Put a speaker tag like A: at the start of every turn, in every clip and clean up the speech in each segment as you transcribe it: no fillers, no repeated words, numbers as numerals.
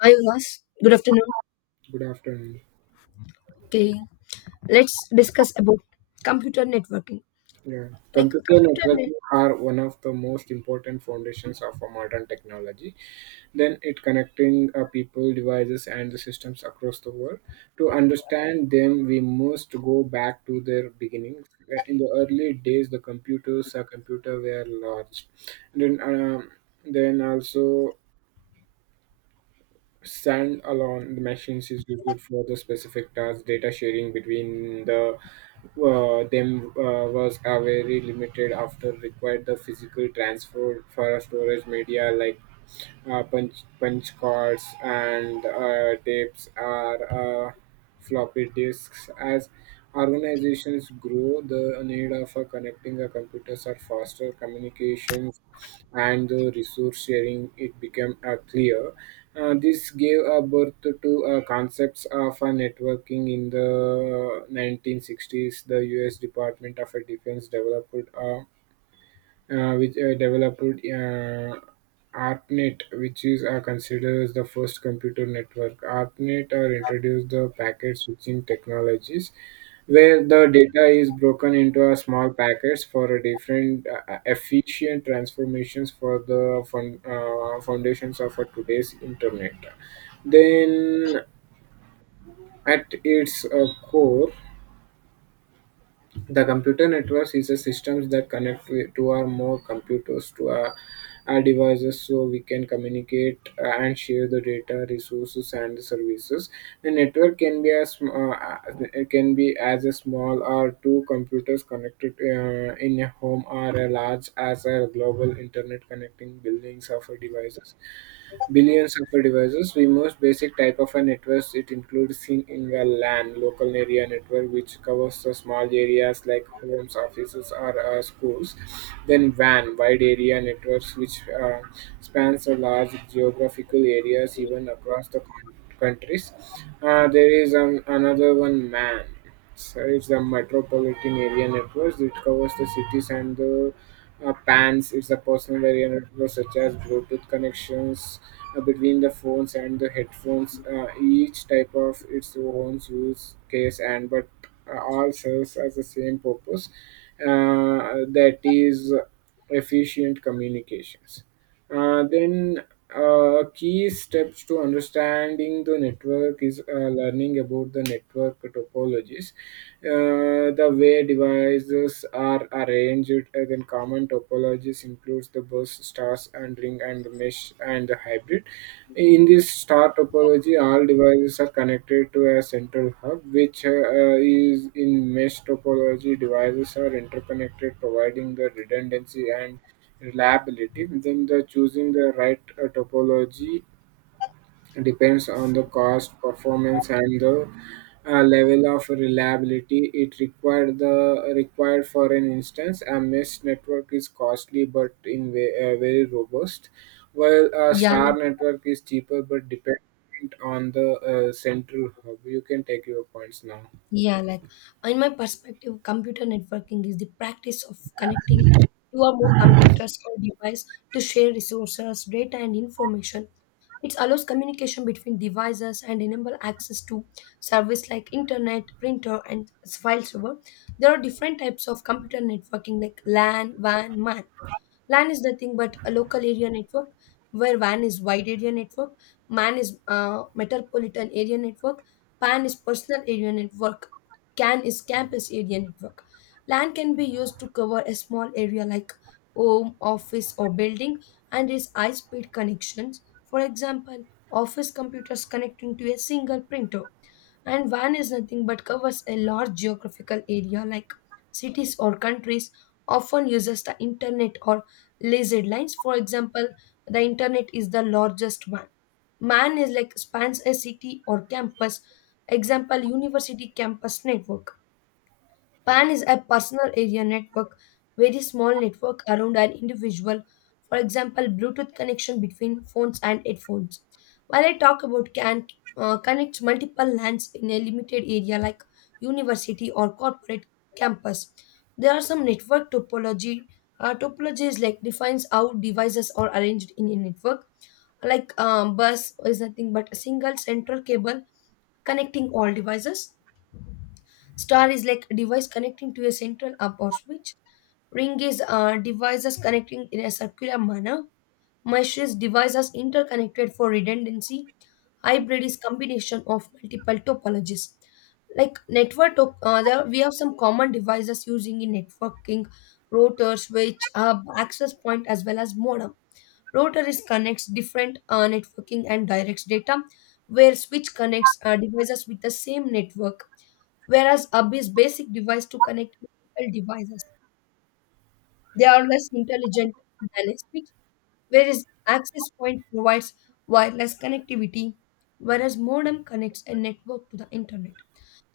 A: Hi, Ulas. Good afternoon.
B: Good afternoon.
A: Okay, let's discuss about computer networking.
B: Yeah.
A: Like
B: Computer
A: computer,
B: networks
A: net-
B: are one of the most important foundations of a modern technology. Then it connecting people, devices, and the systems across the world. To understand them, we must go back to their beginnings. In the early days, the computer were large. Then, um, then also stand alone machines is used for the specific tasks, data sharing between them was a very limited after required the physical transfer for a storage media like uh, punch cards and tapes are floppy disks. As organizations grow, the need of connecting the computers are faster communications and the resource sharing it became clear. This gave a birth to concepts of networking in the 1960s. The U.S. Department of Defense developed uh, which developed ARPANET, which is considered as the first computer network. ARPANET introduced the packet switching technologies, where the data is broken into a small packets for a different efficient transformations for the foundations of a today's internet. Then, at its core, the computer networks is a systems that connect to two or more computers to our devices so we can communicate and share the data, resources, and services. The network can be as it can be as a small or two computers connected in a home or a large as a global internet connecting buildings of devices billions of devices. The most basic type of a network it includes in a LAN local area network, which covers the small areas like homes, offices, or schools. Then WAN wide area networks, which spans a large geographical areas even across the countries. There is another one MAN. So it's the metropolitan area networks. It covers the cities and the PANs is a personal area network such as Bluetooth connections between the phones and the headphones. Each type of its own use case and but all serves as the same purpose. That is efficient communications. Then Key steps to understanding the network is learning about the network topologies, the way devices are arranged. Then common topologies includes the bus, stars, and ring, and mesh, and the hybrid. In this star topology, all devices are connected to a central hub, which is in mesh topology. Devices are interconnected, providing the redundancy and Reliability. Then the choosing the right topology depends on the cost, performance, and the level of reliability it required. The required for an instance, a mesh network is costly but in very robust, while a
A: yeah,
B: star
A: like,
B: network is cheaper but dependent on the central hub. You can take your points now.
A: yeah. Like in my perspective, computer networking is the practice of connecting two or more computers or device to share resources, data, and information. It allows communication between devices and enable access to service like internet, printer, and file server. There are different types of computer networking like LAN, WAN, MAN. LAN is nothing but a local area network, where WAN is wide area network, MAN is metropolitan area network, PAN is personal area network, CAN is campus area network. LAN can be used to cover a small area like home, office, or building and is high speed connections. For example, office computers connecting to a single printer and van is nothing but covers a large geographical area like cities or countries often uses the internet or laser lines, for example the internet is the largest one. Man is like spans a city or campus, example university campus network. PAN is a personal area network, very small network around an individual, for example, Bluetooth connection between phones and headphones. While I talk about CAN, connects multiple lands in a limited area like university or corporate campus. There are some network topology. Topology is like defines how devices are arranged in a network. Like bus is nothing but a single central cable connecting all devices. Star is like a device connecting to a central hub or switch. Ring is devices connecting in a circular manner. Mesh is devices interconnected for redundancy. Hybrid is combination of multiple topologies. Like there, we have some common devices using in networking, router, switch, hub, access point, as well as modem. Router is connects different networking and directs data, where switch connects devices with the same network, whereas hub is basic device to connect multiple devices. They are less intelligent than a switch, whereas access point provides wireless connectivity, whereas modem connects a network to the internet.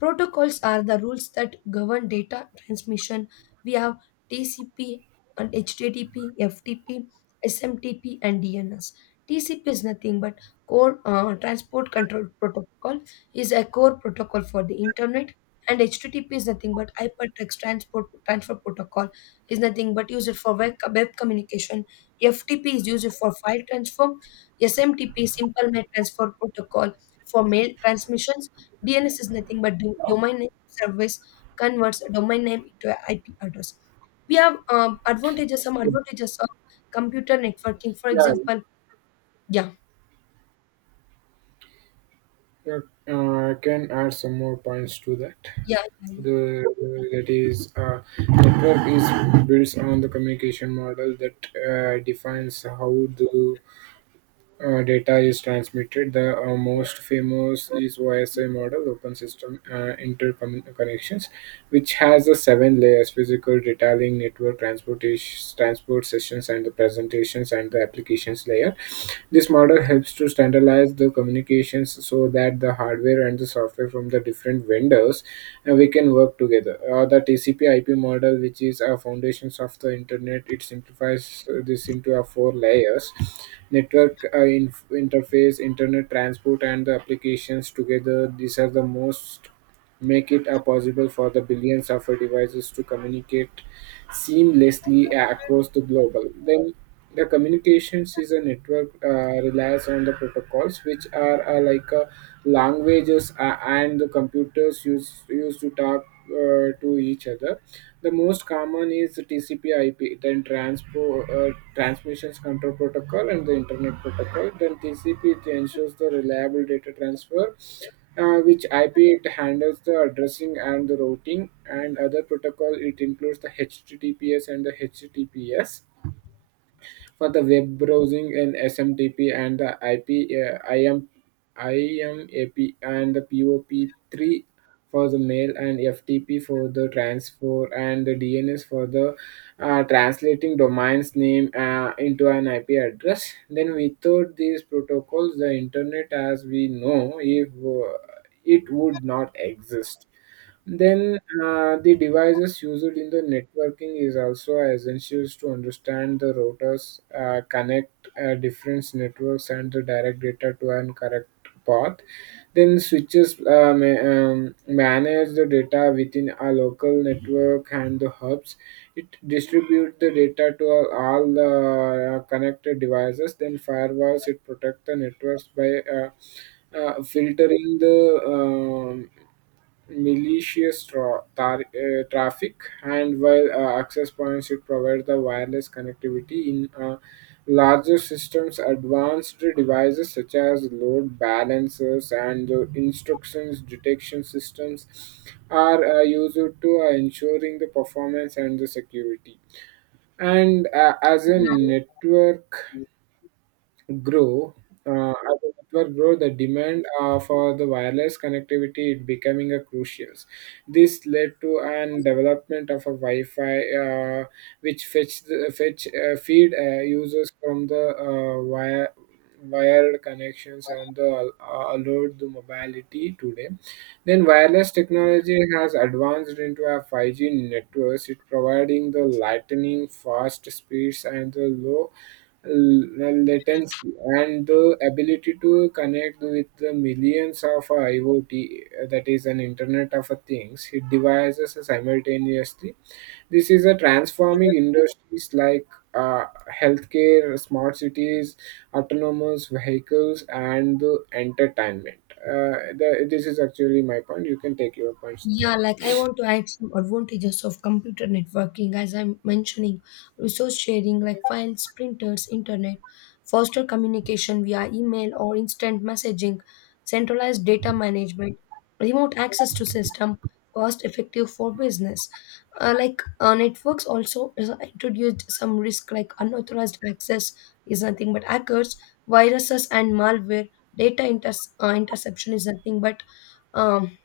A: Protocols are the rules that govern data transmission. We have TCP and HTTP, FTP, SMTP, and DNS. TCP is nothing but core transport control protocol, is a core protocol for the internet, and HTTP is nothing but hypertext transport transfer protocol, is nothing but used for web communication. FTP is used for file transfer. SMTP simple mail transfer protocol for mail transmission. DNS is nothing but domain name service, converts a domain name into an IP address. We have advantages, some advantages of computer networking. For
B: Yeah,
A: example, yeah,
B: yeah, I can add some more points to that.
A: yeah, yeah,
B: The that is a network is built on the communication model that defines how the data is transmitted. The most famous is OSI model, Open System Interconnections, which has the seven layers: physical, detailing, network, transportation, transport sessions, and the presentations and the applications layer. This model helps to standardize the communications so that the hardware and the software from the different vendors we can work together. The TCP/IP model, which is a foundations of the internet, it simplifies this into a four layers: network interface, internet transport, and the applications together. These are the most make it possible for the billions of devices to communicate seamlessly across the globe. Then the communications is a network relies on the protocols which are like languages and the computers use used to talk to each other. The most common is TCP/IP, then transmissions control protocol, and the internet protocol. Then TCP it ensures the reliable data transfer which IP it handles the addressing and the routing and other protocol it includes the HTTPS and the HTTPS for the web browsing and SMTP and the IMAP and the POP3 for the mail and FTP for the transfer and the DNS for the translating domain's name into an IP address. Then without these protocols, the internet as we know if it would not exist. Then the devices used in the networking is also essential to understand the routers, connect different networks and the direct data to an correct path. Then switches manage the data within a local network and the hubs. It distributes the data to all the connected devices. Then firewalls it protect the networks by filtering the malicious traffic and while access points should provide the wireless connectivity in larger systems advanced devices such as load balancers and the instructions detection systems are used to ensuring the performance and the security and
A: yeah.
B: grow as the network grow the demand for the wireless connectivity it becoming a crucial this led to an development of a wi-fi which fetch the, fetch feed users from the wired connections and allowed the mobility today then wireless technology has advanced into a 5G networks, it providing the lightning fast speeds and the latency and the ability to connect with the millions of IoT, that is an Internet of a Things, devices simultaneously. This is a transforming industries like uh, healthcare, smart cities, autonomous vehicles, and the entertainment. This is actually my point. You can take your points now.
A: Yeah, like I want to add some advantages of computer networking, as I'm mentioning, resource sharing like files, printers, internet, faster communication via email or instant messaging, centralized data management, remote access to system, cost effective for business. Like networks also introduced some risk like unauthorized access, is nothing but hackers, viruses and malware. Data interception is nothing but um,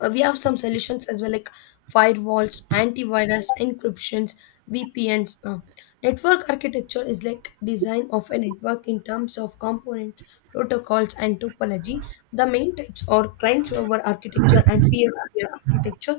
A: we have some solutions as well like firewalls, antivirus, encryptions, VPNs. Network architecture is like design of a network in terms of components, protocols and topology. The main types are client server architecture and peer-to-peer architecture.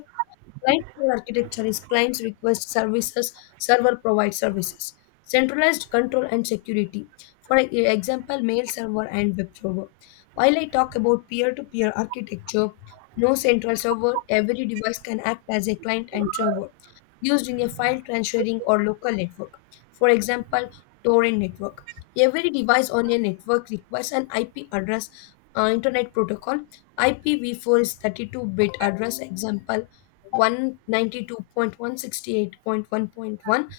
A: Client-server architecture is clients request services, server provides services. Centralized control and security. For example, mail server and web server. While I talk about peer-to-peer architecture, no central server, every device can act as a client and server, used in a file transferring or local network. For example, torrent network. Every device on a network requires an IP address, Internet Protocol. IPv4 is 32-bit address. Example, 192.168.1.1.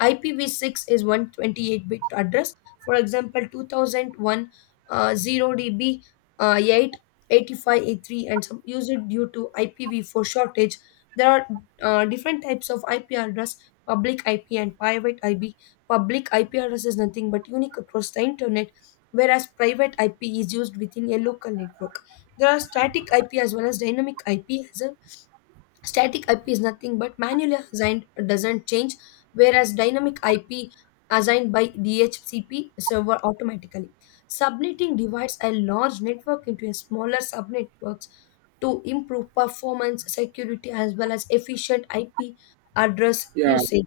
A: IPv6 is 128-bit address. For example, 2001 0DB 88583, and some user due to IPv4 shortage. There are different types of IP address, public IP and private IP. Public IP address is nothing but unique across the internet, whereas private IP is used within a local network. There are static IP as well as dynamic IP as. Static IP is nothing but manually assigned, doesn't change, whereas dynamic IP assigned by DHCP server automatically. Subnetting divides a large network into a smaller subnetworks to improve performance, security as well as efficient IP address
B: Yeah,
A: usage.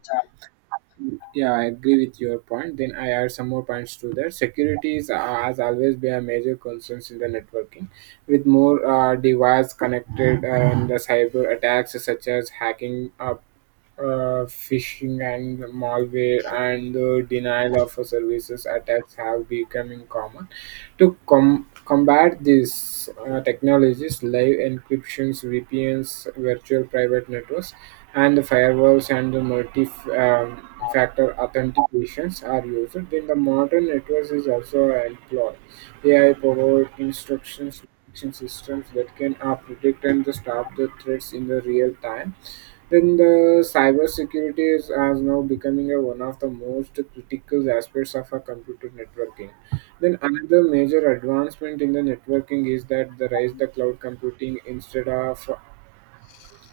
B: yeah, I agree with your point. Then I add some more points to that. Security is, has always been a major concern in the networking, with more devices connected and the cyber attacks such as hacking, phishing and malware and the denial of services attacks have becoming common. To combat these technologies, live encryptions, VPNs, virtual private networks, and the firewalls and the multi factor authentications are used. Then the modern networks is also employed. AI powered instructions detection systems that can predict and stop the threats in the real time then the cybersecurity is has now becoming a, one of the most critical aspects of a computer networking. Then another major advancement in the networking is that the rise the cloud computing instead of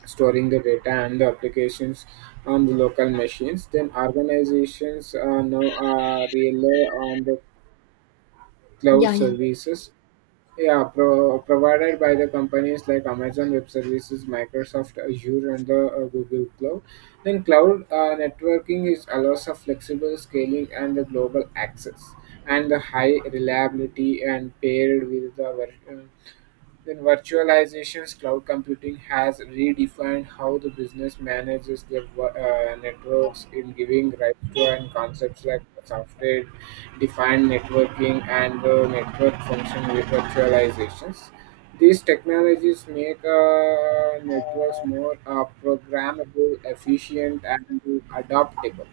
B: storing the data and the applications on the local machines. Then organizations now rely on the cloud
A: Yeah, yeah.
B: services yeah, provided by the companies like Amazon Web Services, Microsoft Azure, and the Google Cloud. Then cloud networking is allows of flexible scaling and the global access and the high reliability and paired with the ver- uh, then virtualizations, cloud computing has redefined how the business manages their networks in giving rise to and concepts like software defined networking and the network function with virtualizations. These technologies make networks more programmable, efficient, and adaptable.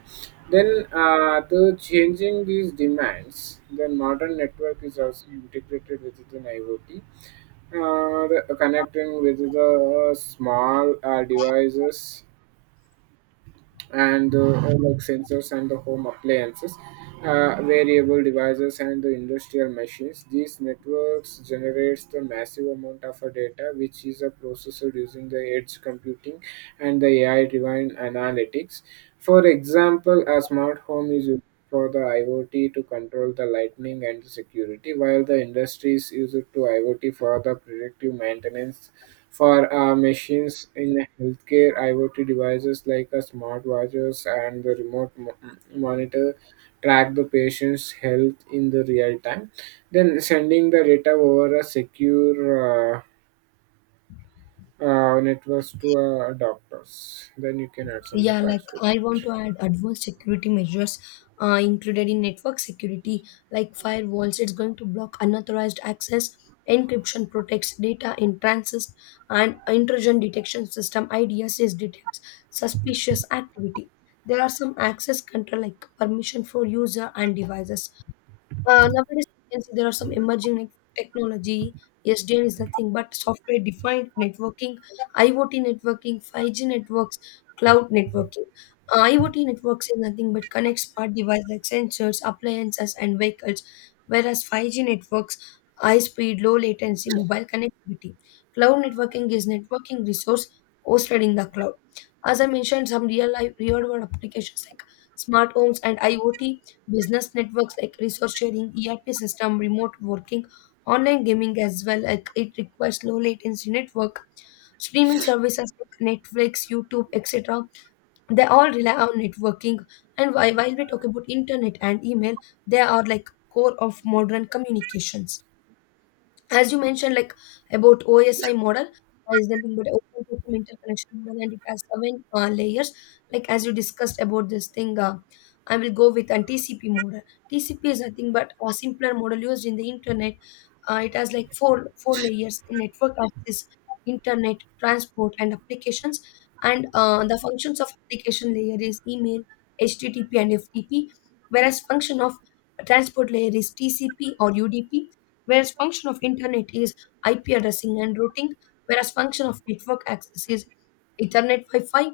B: Then the changing these demands, the modern network is also integrated within IoT uh, connecting with the small devices and like sensors and the home appliances, variable devices and the industrial machines. These networks generates the massive amount of data, which is processed using the edge computing and the AI-driven analytics. For example, a smart home is used for the IoT to control the lightning and security, while the industries use it to IoT for the predictive maintenance for machines in healthcare, IoT devices like a smartwatches and the remote monitor track the patient's health in the real time, then sending the data over a secure network to doctors. Then you can add some more
A: Yeah, like
B: points to
A: I want
B: that.
A: to add advanced security measures included in network security, like firewalls. It's going to block unauthorized access. Encryption protects data in transit, and intrusion detection system IDSS detects suspicious activity. There are some access control, like permission for user and devices. Nowadays, you can see there are some emerging like technology. SDN is nothing but software defined networking, IoT networking, 5G networks, cloud networking. IoT networks is nothing but connect smart devices like sensors, appliances, and vehicles, whereas 5G networks, high speed, low latency, mobile connectivity. Cloud networking is networking resource hosted in the cloud. As I mentioned, some real life, real world applications like smart homes and IoT, business networks like resource sharing, ERP system, remote working, online gaming as well. Like it requires low latency network, streaming services like Netflix, YouTube, etc. They all rely on networking. And while we talk about internet and email, they are like core of modern communications. As you mentioned, like about OSI model, is nothing but open system interconnection model, and it has seven layers. Like as you discussed about this thing, I will go with a TCP model. TCP is nothing but a simpler model used in the internet. It has like four layers: the network access, internet, transport, and applications. And the functions of application layer is email, HTTP, and FTP, whereas function of transport layer is TCP or UDP, whereas function of internet is IP addressing and routing, whereas function of network access is Ethernet, Wi-Fi,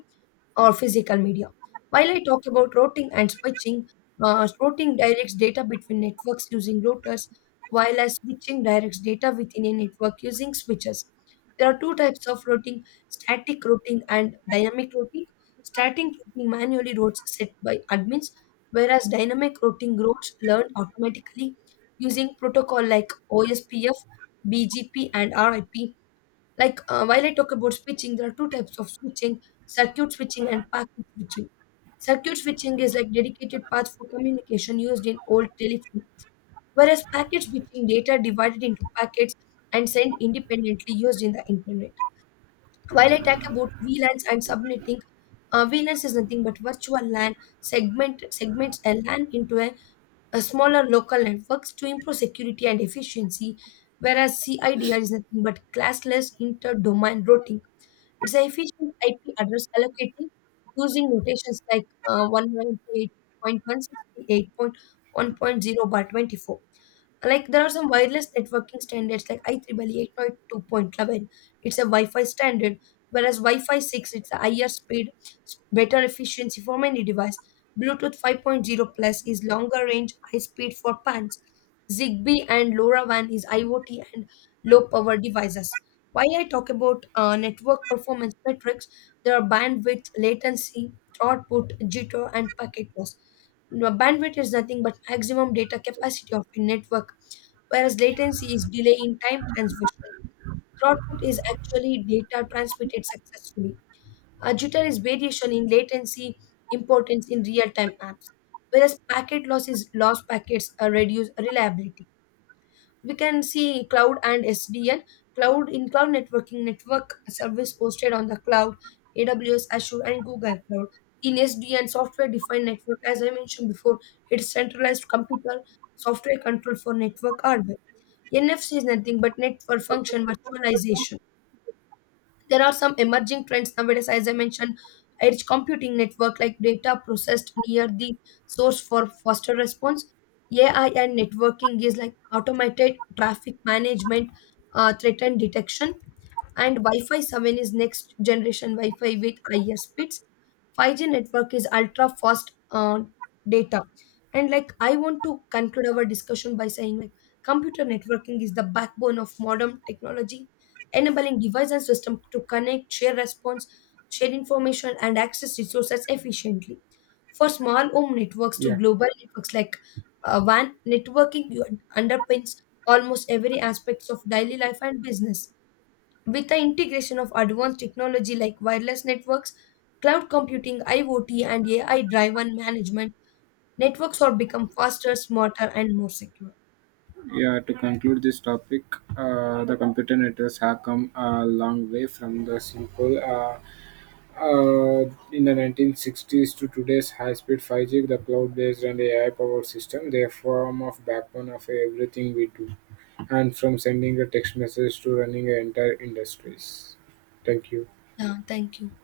A: or physical media. While I talk about routing and switching, routing directs data between networks using routers, while as switching directs data within a network using switches. There are two types of routing, static routing and dynamic routing. Static routing manually routes set by admins, whereas dynamic routing routes learned automatically using protocol like OSPF, BGP, and RIP. Like, while I talk about switching, there are two types of switching: circuit switching and packet switching. Circuit switching is like dedicated paths for communication used in old telephone, whereas packet switching data divided into packets and sent independently used in the internet. While I talk about VLANs and subnetting, VLANs is nothing but virtual LAN, segments a LAN into a smaller local networks to improve security and efficiency, whereas CIDR is nothing but classless inter-domain routing. It's an efficient IP address allocating using notations like 198.168.1.0 by 24. Like there are some wireless networking standards like IEEE 802.11. It's a Wi-Fi standard, whereas Wi-Fi 6, it's a higher speed, better efficiency for many device. Bluetooth 5.0 plus is longer range, high speed for pans. Zigbee and LoRaWAN is IoT and low power devices. While I talk about network performance metrics, there are bandwidth, latency, output, jitter, and packet loss. Now, bandwidth is nothing but maximum data capacity of a network, whereas latency is delay in time transmission. Throughput is actually data transmitted successfully. A jitter is variation in latency, importance in real-time apps, whereas packet loss is lost packets are reduced reliability. We can see cloud and SDN. Cloud in cloud networking, network service hosted on the cloud, AWS, Azure and Google Cloud. In SDN, software defined network, as I mentioned before, it's centralized computer, software control for network hardware. NFC is nothing but network function virtualization. There are some emerging trends nowadays as I mentioned. Edge computing network, like data processed near the source for faster response. AI and networking is like automated traffic management, threat and detection, and Wi-Fi 7 is next generation Wi-Fi with higher speeds. 5G network is ultra fast data. And like I want to conclude our discussion by saying like computer networking is the backbone of modern technology, enabling device and system to connect, share response, share information and access resources efficiently. For small home networks to
B: Yeah,
A: global networks like WAN, networking underpins almost every aspect of daily life and business. With the integration of advanced technology like wireless networks, cloud computing, IoT, and AI driven management, networks are become faster, smarter, and more secure.
B: yeah. To conclude this topic, the computer networks have come a long way from the simple. Uh, in the 1960s to today's high-speed 5G, the cloud-based and AI-powered system, they are form of backbone of everything we do, and from sending a text message to running an entire industries. Thank you.
A: Yeah, thank you.